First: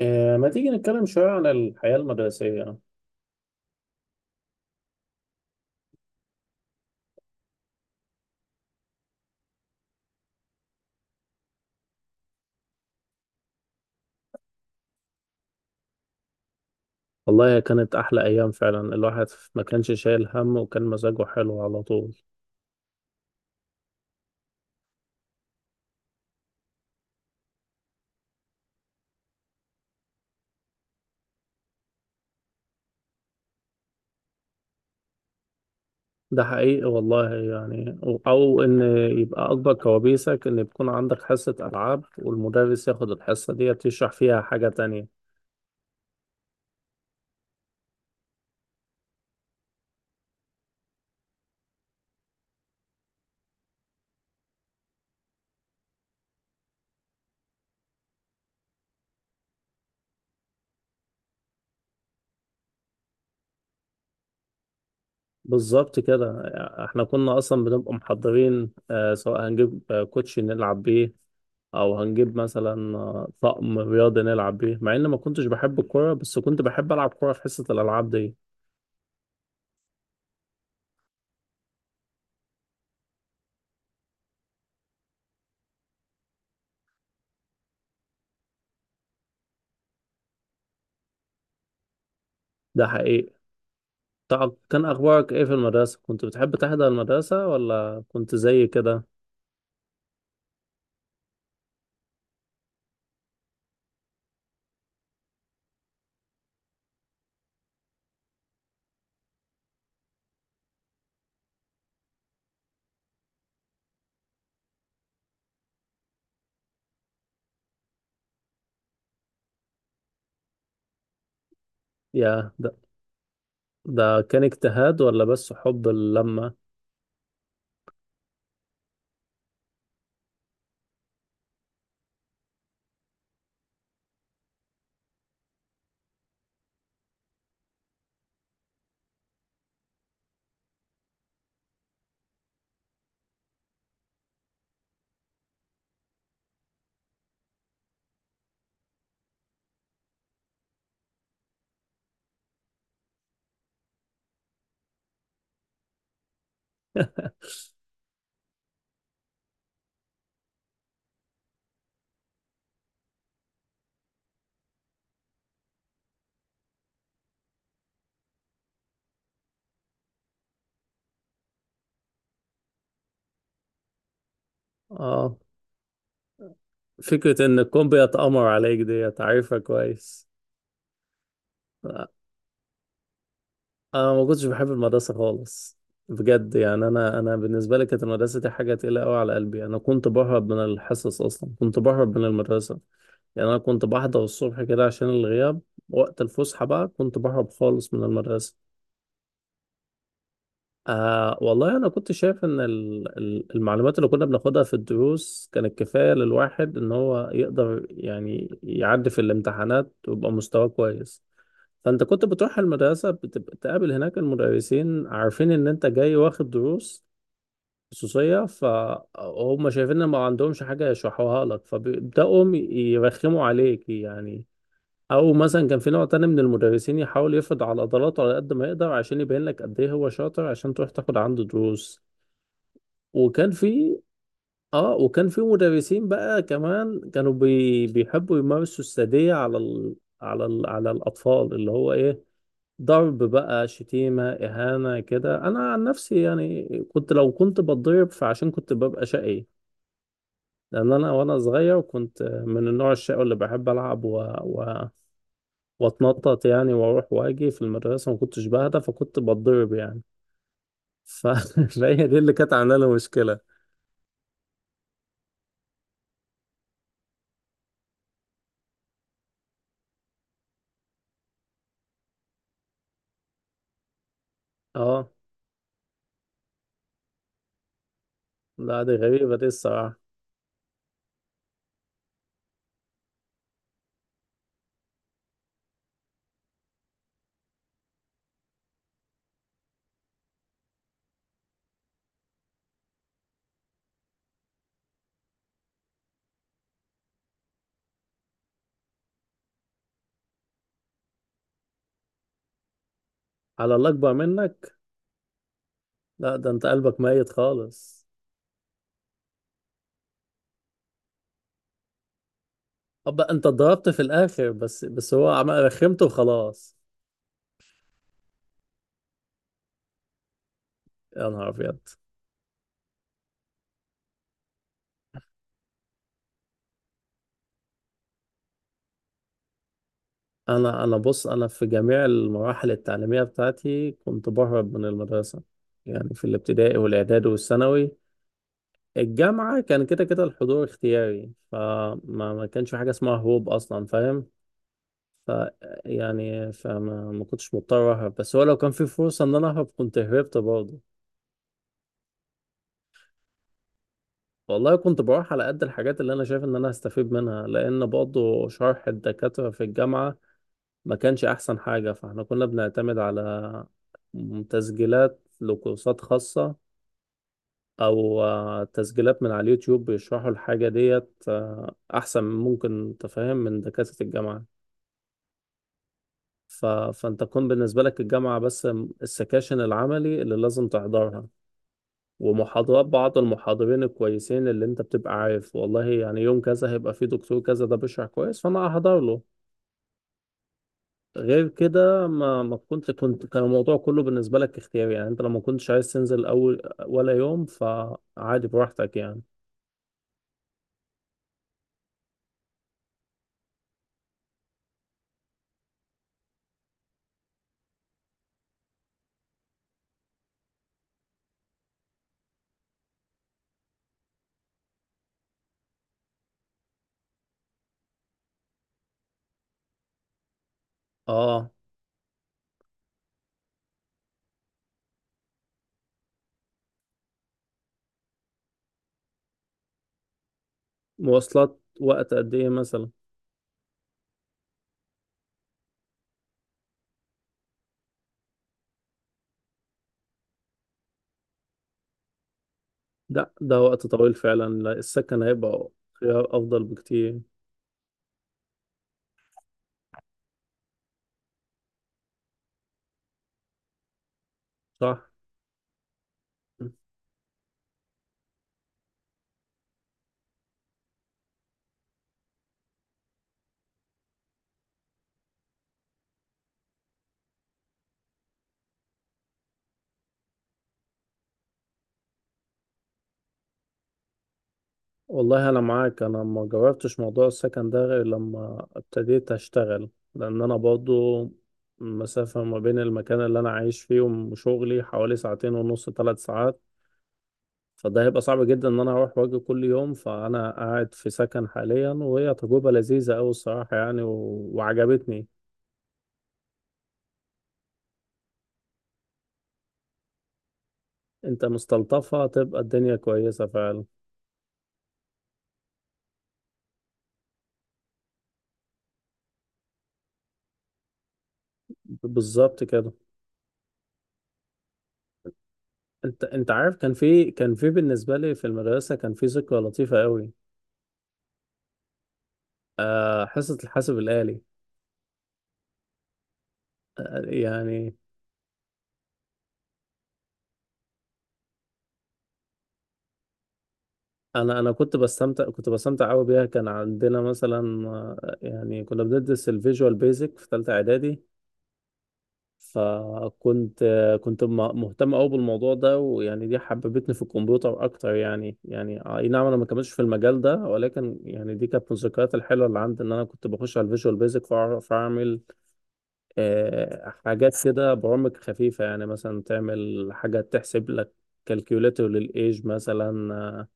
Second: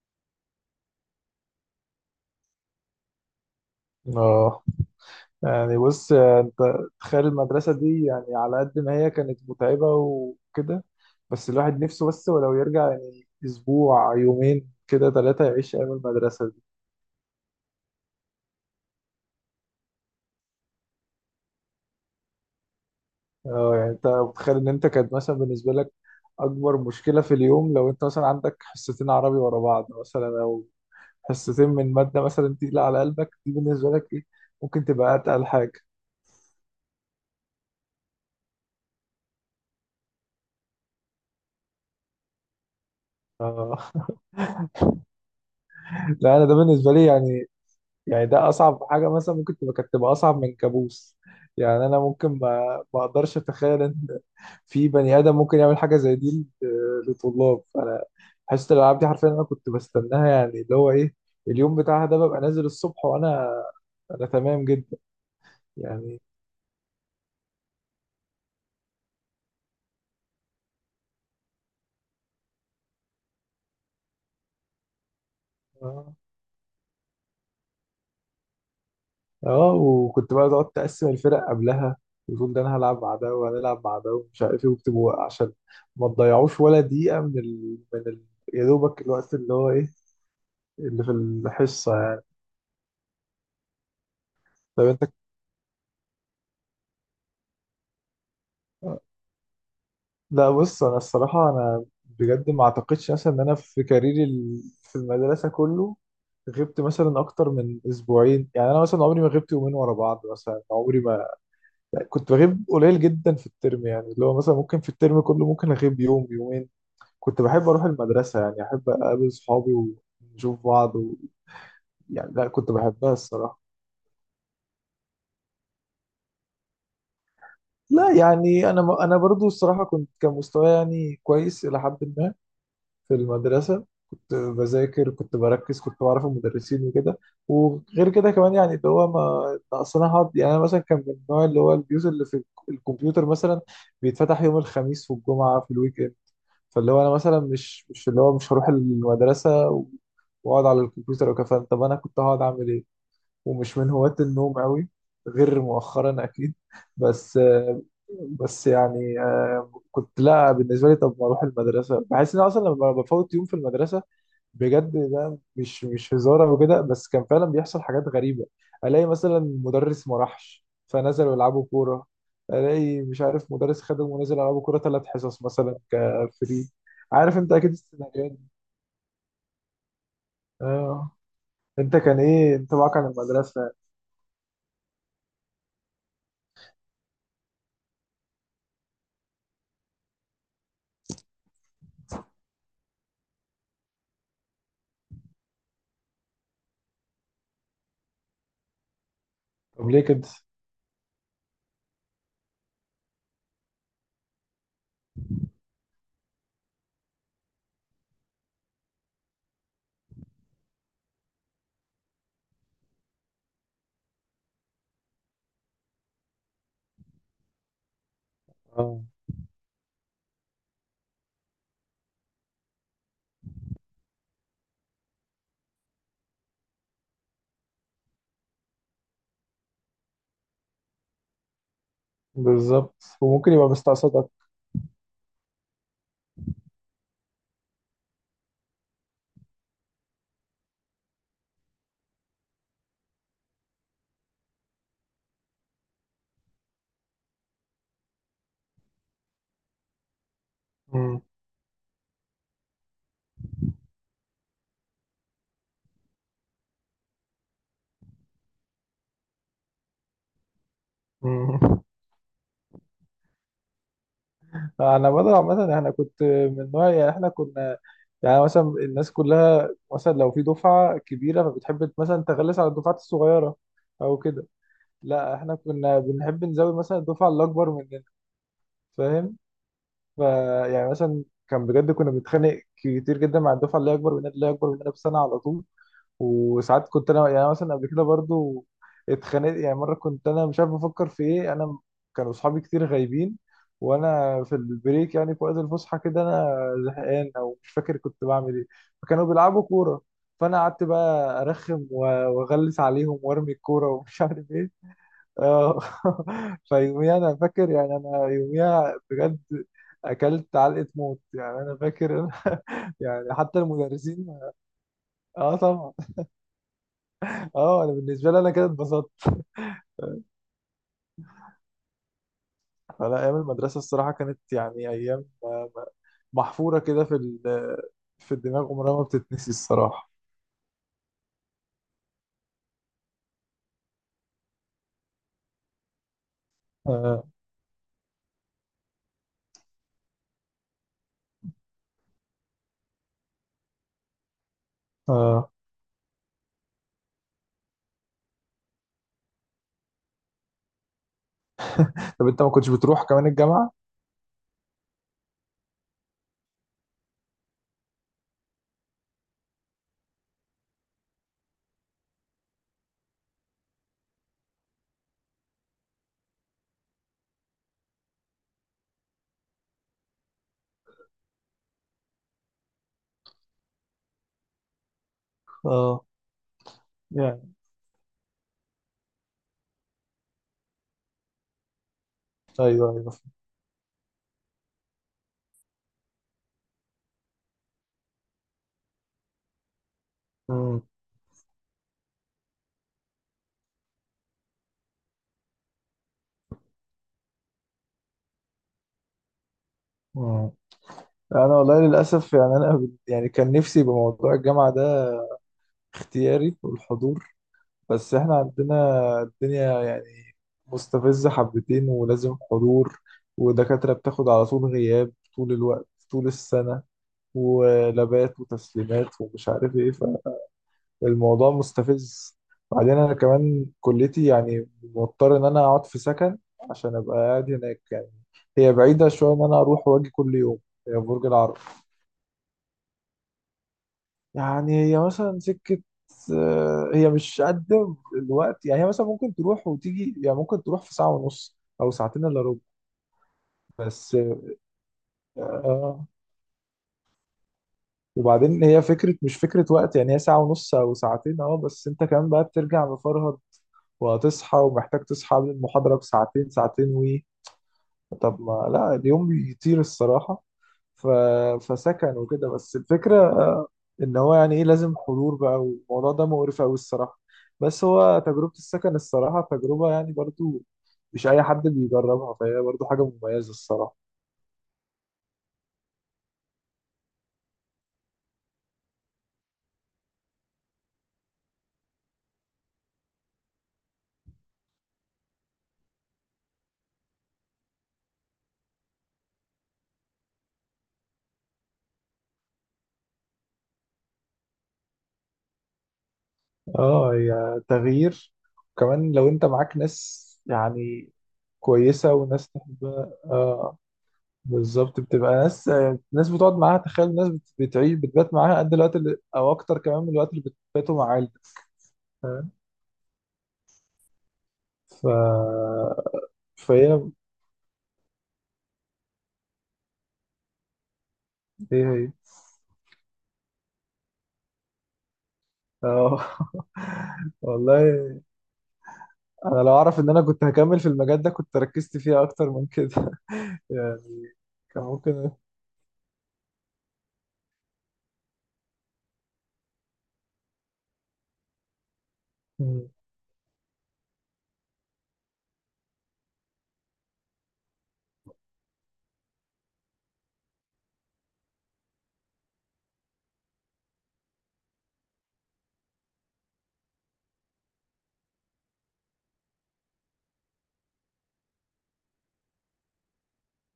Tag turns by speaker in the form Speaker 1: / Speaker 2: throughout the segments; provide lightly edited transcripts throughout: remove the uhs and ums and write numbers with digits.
Speaker 1: ما تيجي نتكلم شوية عن الحياة المدرسية؟
Speaker 2: اه بص انت، تخيل المدرسة دي يعني على قد ما هي كانت متعبة وكده. بس الواحد نفسه، بس ولو يرجع يعني اسبوع يومين كده ثلاثة يعيش ايام المدرسة دي.
Speaker 1: والله هي كانت أحلى أيام فعلا. الواحد ما كانش شايل هم، وكان مزاجه حلو على طول.
Speaker 2: اه، يعني انت متخيل ان انت كانت مثلا بالنسبة لك اكبر مشكلة في اليوم لو انت مثلا عندك حصتين عربي ورا بعض، مثلا او حصتين من مادة مثلا تقيلة على قلبك، دي بالنسبة لك ايه؟ ممكن تبقى اتقل حاجة؟
Speaker 1: ده حقيقي والله. يعني أو إن يبقى أكبر كوابيسك إن يكون عندك حصة ألعاب والمدرس ياخد الحصة دي
Speaker 2: اه
Speaker 1: يشرح فيها حاجة تانية.
Speaker 2: لا، انا ده بالنسبة لي يعني، يعني ده اصعب حاجه مثلا ممكن تبقى، كانت تبقى اصعب من كابوس. يعني انا ممكن ما اقدرش اتخيل ان في بني ادم ممكن يعمل حاجه زي دي لطلاب. انا حصه الالعاب دي حرفيا انا كنت بستناها، يعني اللي هو ايه، اليوم بتاعها ده ببقى نازل الصبح وانا انا تمام جدا
Speaker 1: بالظبط
Speaker 2: يعني.
Speaker 1: كده. احنا كنا اصلا بنبقى محضرين، سواء هنجيب كوتشي نلعب بيه، او هنجيب مثلا طقم رياضي نلعب بيه، مع ان ما كنتش بحب الكوره
Speaker 2: اه
Speaker 1: بس كنت بحب العب كوره في حصه الالعاب دي.
Speaker 2: آه، وكنت بقى تقعد تقسم الفرق قبلها وتقول ده انا هلعب مع ده وهنلعب مع ده ومش عارف ايه، وبتبقوا عشان ما تضيعوش ولا دقيقه من يا دوبك الوقت اللي هو ايه، اللي في الحصه.
Speaker 1: ده حقيقي. طب كان
Speaker 2: طب انت،
Speaker 1: اخبارك ايه في المدرسه؟ كنت بتحب تحضر المدرسه ولا كنت زي كده؟
Speaker 2: لا بص انا الصراحه انا بجد ما اعتقدش مثلا ان انا في كاريري في المدرسه كله غبت مثلا اكتر من اسبوعين. يعني انا مثلا عمري ما غبت يومين ورا بعض، مثلا عمري ما كنت بغيب، قليل جدا في الترم. يعني اللي هو مثلا ممكن في الترم كله ممكن اغيب يوم يومين. كنت بحب اروح المدرسه، يعني احب اقابل صحابي ونشوف بعض يعني لا،
Speaker 1: يا
Speaker 2: كنت
Speaker 1: ده،
Speaker 2: بحبها الصراحه.
Speaker 1: ده كان اجتهاد ولا بس حب اللمه؟
Speaker 2: لا يعني انا برضو الصراحه كنت، كان مستواي يعني كويس الى حد ما في المدرسة. كنت بذاكر، كنت بركز، كنت بعرف المدرسين وكده. وغير كده كمان يعني اللي هو ما ما اصل أنا أصلا هقعد يعني. أنا مثلا كان من النوع اللي هو البيوت اللي في الكمبيوتر مثلا بيتفتح يوم الخميس والجمعة في الويك إند. فاللي هو أنا مثلا مش اللي هو مش هروح المدرسة وأقعد على الكمبيوتر وكفاية. طب أنا كنت هقعد أعمل إيه؟ ومش من هواة النوم أوي، غير مؤخرا أكيد. بس بس يعني آه، كنت، لا بالنسبة لي طب ما أروح المدرسة، بحس إن أنا أصلا لما بفوت يوم في المدرسة، بجد ده مش هزار او كده، بس كان فعلا بيحصل حاجات غريبه. الاقي مثلا مدرس ما راحش فنزلوا يلعبوا كوره، الاقي مش عارف مدرس خدم ونزل يلعبوا كوره ثلاث
Speaker 1: اه،
Speaker 2: حصص مثلا كفري. عارف
Speaker 1: فكره
Speaker 2: انت
Speaker 1: ان
Speaker 2: اكيد
Speaker 1: الكون
Speaker 2: السيناريوهات
Speaker 1: بيتامر
Speaker 2: دي.
Speaker 1: عليك دي عارفها كويس.
Speaker 2: اه، انت كان ايه انطباعك عن المدرسه؟
Speaker 1: انا ما كنتش بحب المدرسه خالص بجد. يعني انا بالنسبه لي كانت المدرسه دي حاجه تقيله قوي على قلبي. انا كنت بهرب من الحصص اصلا، كنت بهرب من المدرسه. يعني انا كنت بحضر الصبح كده عشان الغياب، وقت الفسحه بقى كنت بهرب خالص من المدرسه.
Speaker 2: طب ليه كده؟
Speaker 1: والله انا كنت شايف ان المعلومات اللي كنا بناخدها في الدروس كانت كفايه للواحد ان هو يقدر يعني يعدي في الامتحانات ويبقى مستواه كويس. فانت كنت بتروح المدرسة، بتبقى تقابل هناك المدرسين عارفين ان انت جاي واخد دروس خصوصية،
Speaker 2: اه
Speaker 1: فهم شايفين ان ما عندهمش حاجة يشرحوها لك فبيبدأوا يرخموا عليك يعني. او مثلا كان في نوع تاني من المدرسين يحاول يفرض على عضلاته على قد ما يقدر، عشان يبين لك قد ايه هو شاطر عشان تروح تاخد عنده دروس.
Speaker 2: بالظبط.
Speaker 1: وكان
Speaker 2: وممكن يبقى
Speaker 1: في
Speaker 2: مستقصدك.
Speaker 1: اه وكان في مدرسين بقى كمان كانوا بيحبوا يمارسوا السادية على الاطفال، اللي هو ايه، ضرب بقى، شتيمة، إهانة كده. أنا عن نفسي يعني، كنت لو كنت بتضرب فعشان كنت ببقى شقي. لأن أنا
Speaker 2: مم.
Speaker 1: وأنا صغير كنت من النوع الشقي اللي بحب ألعب وأتنطط يعني، وأروح وأجي في المدرسة ما كنتش بهدى، فكنت بتضرب يعني. ف-
Speaker 2: مم.
Speaker 1: فهي دي اللي كانت عاملة لي مشكلة.
Speaker 2: انا بدر عامه، احنا كنت من نوع يعني احنا كنا، يعني مثلا الناس كلها مثلا لو في دفعة كبيرة فبتحب مثلا تغلس على الدفعات الصغيرة أو كده.
Speaker 1: أه.
Speaker 2: لا احنا كنا بنحب نزود مثلا الدفعة اللي أكبر مننا.
Speaker 1: لا، دي غريبة
Speaker 2: فاهم،
Speaker 1: دي الصراحة.
Speaker 2: فيعني مثلا كان بجد كنا بنتخانق كتير جدا مع الدفعة اللي هي أكبر مننا، اللي هي أكبر مننا بسنة على طول. وساعات كنت انا يعني، أنا مثلا قبل كده برضو اتخانقت يعني. مره كنت انا مش عارف بفكر في ايه، انا كانوا اصحابي كتير غايبين، وانا في البريك يعني في وقت الفسحه كده، انا زهقان او مش فاكر كنت بعمل ايه، فكانوا بيلعبوا كوره، فانا قعدت بقى ارخم واغلس عليهم وارمي
Speaker 1: على
Speaker 2: الكوره
Speaker 1: اللي أكبر
Speaker 2: ومش عارف ايه.
Speaker 1: منك؟
Speaker 2: اه.
Speaker 1: لا ده أنت قلبك
Speaker 2: فيوميها
Speaker 1: ميت
Speaker 2: انا فاكر، يعني
Speaker 1: خالص.
Speaker 2: انا يوميها بجد اكلت علقه موت يعني، انا فاكر.
Speaker 1: أبقى
Speaker 2: يعني
Speaker 1: أنت
Speaker 2: حتى
Speaker 1: ضربت في
Speaker 2: المدرسين.
Speaker 1: الآخر، بس بس هو
Speaker 2: اه طبعا.
Speaker 1: رخمته وخلاص.
Speaker 2: اه انا بالنسبه لي انا كده اتبسطت.
Speaker 1: يا نهار أبيض.
Speaker 2: فلا، ايام المدرسه الصراحه كانت يعني ايام آه، محفوره كده في في الدماغ، عمرها ما بتتنسي الصراحه.
Speaker 1: انا بص، انا في جميع المراحل التعليميه بتاعتي كنت بهرب من المدرسه، يعني في الابتدائي
Speaker 2: آه.
Speaker 1: والاعدادي والثانوي. الجامعه كان كده كده الحضور اختياري، فما ما كانش في حاجه اسمها هروب اصلا، فاهم؟ ف
Speaker 2: آه.
Speaker 1: يعني فما ما كنتش مضطر اهرب، بس هو لو كان في فرصه ان انا اهرب كنت هربت برضه.
Speaker 2: طب انت ما كنتش بتروح كمان الجامعه؟
Speaker 1: والله كنت بروح على قد الحاجات اللي انا شايف ان انا هستفيد منها، لان برضه شرح الدكاتره في الجامعه ما كانش احسن حاجة. فاحنا كنا بنعتمد على تسجيلات لكورسات خاصة، او تسجيلات من على اليوتيوب بيشرحوا الحاجة ديت احسن ممكن تفهم من دكاترة الجامعة.
Speaker 2: اه
Speaker 1: فانت
Speaker 2: يعني.
Speaker 1: تكون بالنسبة لك الجامعة بس السكاشن العملي اللي لازم تحضرها، ومحاضرات
Speaker 2: ايوه ايوه.
Speaker 1: بعض المحاضرين الكويسين اللي انت بتبقى عارف والله يعني يوم كذا هيبقى فيه دكتور كذا ده بيشرح كويس فانا هحضر له.
Speaker 2: مم.
Speaker 1: غير كده، ما ما كنت كنت كان الموضوع كله بالنسبة لك اختياري. يعني انت لو ما كنتش عايز تنزل اول ولا يوم فعادي براحتك يعني.
Speaker 2: مم. انا والله للاسف يعني يعني كان نفسي يبقى موضوع الجامعه ده اختياري والحضور. بس احنا عندنا الدنيا يعني مستفزة حبتين ولازم حضور، ودكاترة بتاخد على طول غياب طول الوقت طول السنة، ولابات وتسليمات ومش عارف ايه،
Speaker 1: اه،
Speaker 2: فالموضوع مستفز. بعدين انا كمان كليتي يعني مضطر ان انا اقعد في سكن عشان ابقى قاعد هناك، يعني هي بعيدة شوية ان انا اروح واجي كل يوم، هي في برج العرب.
Speaker 1: مواصلات وقت قد ايه مثلا؟
Speaker 2: يعني هي مثلا سكة آه، هي مش قد الوقت يعني، هي مثلا ممكن تروح وتيجي، يعني ممكن تروح في ساعة ونص أو ساعتين إلا ربع.
Speaker 1: ده وقت طويل
Speaker 2: بس
Speaker 1: فعلا. لا، السكن هيبقى
Speaker 2: آه،
Speaker 1: خيار افضل بكتير.
Speaker 2: وبعدين هي فكرة، مش فكرة وقت يعني، هي ساعة ونص أو ساعتين أه، بس أنت كمان بقى بترجع مفرهد وهتصحى، ومحتاج
Speaker 1: صح.
Speaker 2: تصحى قبل المحاضرة بساعتين ساعتين وي. طب ما لا، اليوم بيطير الصراحة. ف... فسكن وكده، بس الفكرة ان هو يعني ايه، لازم حضور بقى، والموضوع ده مقرف قوي الصراحه. بس هو تجربه السكن الصراحه تجربه يعني برضو مش اي حد بيجربها، فهي برضو حاجه مميزه الصراحه.
Speaker 1: والله انا معاك. انا ما جربتش موضوع السكن ده غير لما ابتديت اشتغل. لان انا برضو المسافة ما بين المكان اللي انا عايش فيه وشغلي حوالي ساعتين ونص، 3 ساعات. فده هيبقى صعب جدا ان انا اروح واجي كل يوم، فانا قاعد في سكن حاليا، وهي تجربة لذيذة قوي الصراحة يعني وعجبتني.
Speaker 2: اه هي تغيير. وكمان لو انت معاك ناس يعني
Speaker 1: انت
Speaker 2: كويسه
Speaker 1: مستلطفة
Speaker 2: وناس
Speaker 1: تبقى الدنيا
Speaker 2: تحبها،
Speaker 1: كويسة
Speaker 2: اه
Speaker 1: فعلا.
Speaker 2: بالظبط، بتبقى ناس، ناس بتقعد معاها، تخيل ناس بتعيش بتبات معاها قد الوقت اللي، او اكتر كمان من الوقت اللي بتباتوا مع عيلتك. فاهم.
Speaker 1: بالظبط كده.
Speaker 2: ف
Speaker 1: انت عارف، كان
Speaker 2: فهي
Speaker 1: في كان في بالنسبة لي في المدرسة كان في ذكرى لطيفة قوي.
Speaker 2: ايه، هي
Speaker 1: حصة الحاسب الآلي.
Speaker 2: اه.
Speaker 1: يعني
Speaker 2: والله انا لو اعرف ان انا كنت هكمل في المجال ده كنت ركزت فيه اكتر من كده. يعني
Speaker 1: انا
Speaker 2: كان
Speaker 1: كنت
Speaker 2: ممكن.
Speaker 1: بستمتع كنت بستمتع قوي بيها. كان عندنا مثلا يعني كنا بندرس الفيجوال بيزك في ثالثة اعدادي.
Speaker 2: مم.
Speaker 1: فكنت مهتم قوي بالموضوع ده، ويعني دي حببتني في الكمبيوتر اكتر. يعني اي نعم، انا ما كملتش في المجال ده، ولكن يعني دي كانت من الذكريات الحلوه اللي عندي ان انا كنت بخش على الفيجوال بيزك فاعرف اعمل حاجات كده، برامج خفيفه يعني مثلا تعمل حاجه تحسب لك، كالكيوليتر للايج مثلا،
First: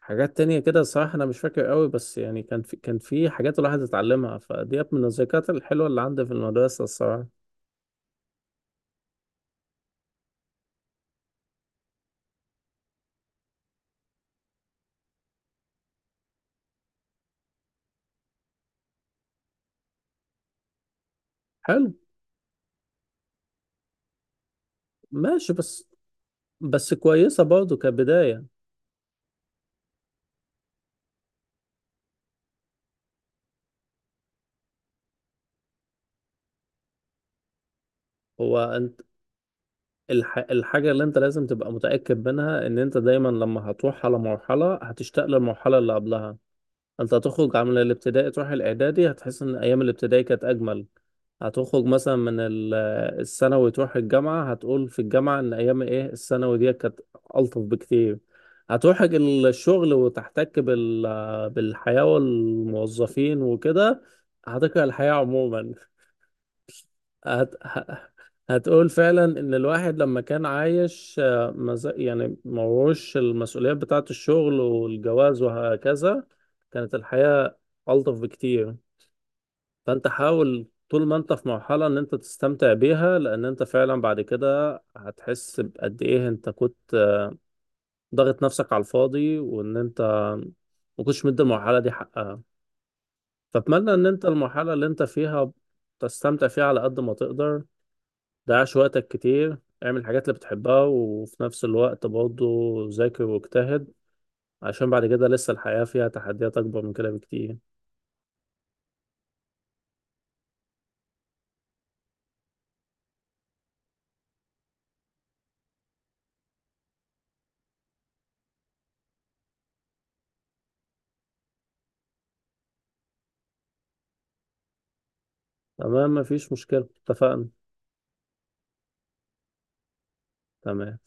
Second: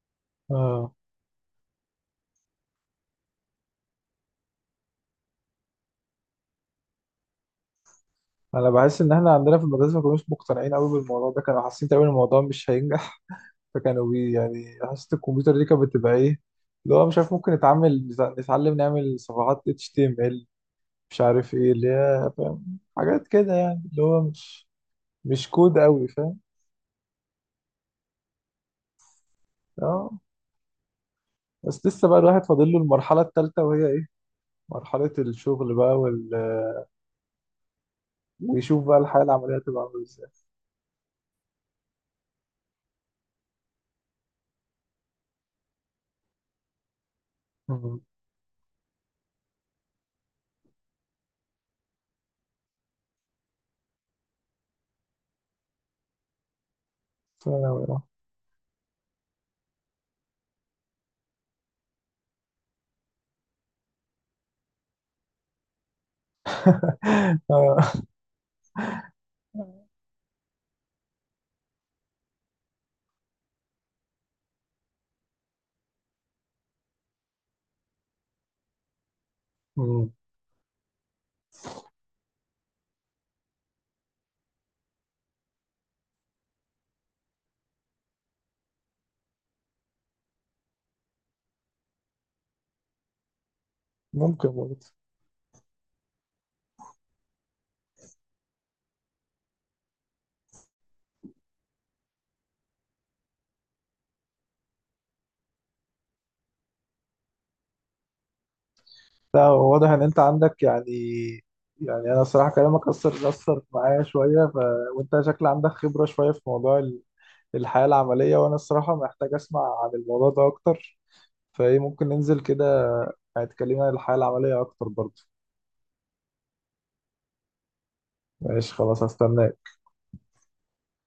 Speaker 1: حاجات تانية كده.
Speaker 2: اه
Speaker 1: الصراحة أنا مش فاكر قوي، بس يعني كان في حاجات الواحد اتعلمها فديت من الذكريات الحلوة اللي عندي في المدرسة الصراحة.
Speaker 2: انا بحس ان احنا عندنا في المدرسه ما كانوش مقتنعين قوي بالموضوع ده، كانوا حاسين تقريبا الموضوع مش هينجح. فكانوا بي يعني، حاسه الكمبيوتر دي كانت بتبقى ايه، اللي هو مش عارف ممكن نتعامل نتعلم نعمل صفحات HTML، مش عارف ايه اللي
Speaker 1: حلو.
Speaker 2: هي، فاهم، حاجات كده يعني اللي هو مش
Speaker 1: ماشي.
Speaker 2: كود
Speaker 1: بس،
Speaker 2: قوي، فاهم.
Speaker 1: بس كويسة برضه كبداية.
Speaker 2: اه، بس لسه بقى الواحد فاضل له المرحله الثالثه، وهي مرحلة الشغل بقى ويشوف بقى
Speaker 1: انت،
Speaker 2: الحياة العملية تبقى عاملة ازاي.
Speaker 1: الحاجة اللي انت لازم تبقى متأكد منها ان انت دايما لما هتروح على مرحلة هتشتاق للمرحلة اللي قبلها. انت هتخرج من
Speaker 2: مم.
Speaker 1: الابتدائي تروح الاعدادي، هتحس ان ايام الابتدائي كانت اجمل. هتخرج مثلا من الثانوي تروح الجامعة، هتقول في الجامعة ان ايام ايه الثانوي دي كانت الطف
Speaker 2: ثانوي، آه.
Speaker 1: بكتير. هتروح الشغل وتحتك بالحياة والموظفين وكده، هتكره الحياة عموما. هت... ه-
Speaker 2: آه.
Speaker 1: هتقول فعلا ان الواحد لما كان عايش يعني موش المسؤوليات بتاعة الشغل والجواز وهكذا، كانت الحياة ألطف بكتير. فانت
Speaker 2: مم.
Speaker 1: حاول طول ما انت في مرحلة ان انت تستمتع بيها، لان انت فعلا بعد كده هتحس بقد ايه انت كنت ضاغط نفسك على الفاضي، وان انت ما كنتش مدي المرحلة دي حقها. فأتمنى ان انت
Speaker 2: ممكن
Speaker 1: المرحلة اللي
Speaker 2: برضه.
Speaker 1: انت فيها تستمتع فيها على قد ما تقدر، ضيعش وقتك كتير، اعمل الحاجات اللي بتحبها، وفي نفس الوقت برضه ذاكر واجتهد، عشان بعد كده لسه الحياة فيها تحديات أكبر من كده بكتير.
Speaker 2: لا هو واضح ان انت عندك يعني، يعني انا الصراحة كلامك اثر اثر معايا شوية وانت شكل عندك خبرة شوية في موضوع الحياة العملية، وانا الصراحة محتاج اسمع عن الموضوع ده اكتر. فايه ممكن ننزل كده، هتكلمنا عن الحياة العملية اكتر برضه؟
Speaker 1: تمام، مفيش مشكلة، اتفقنا.
Speaker 2: ماشي خلاص، هستناك.
Speaker 1: تمام.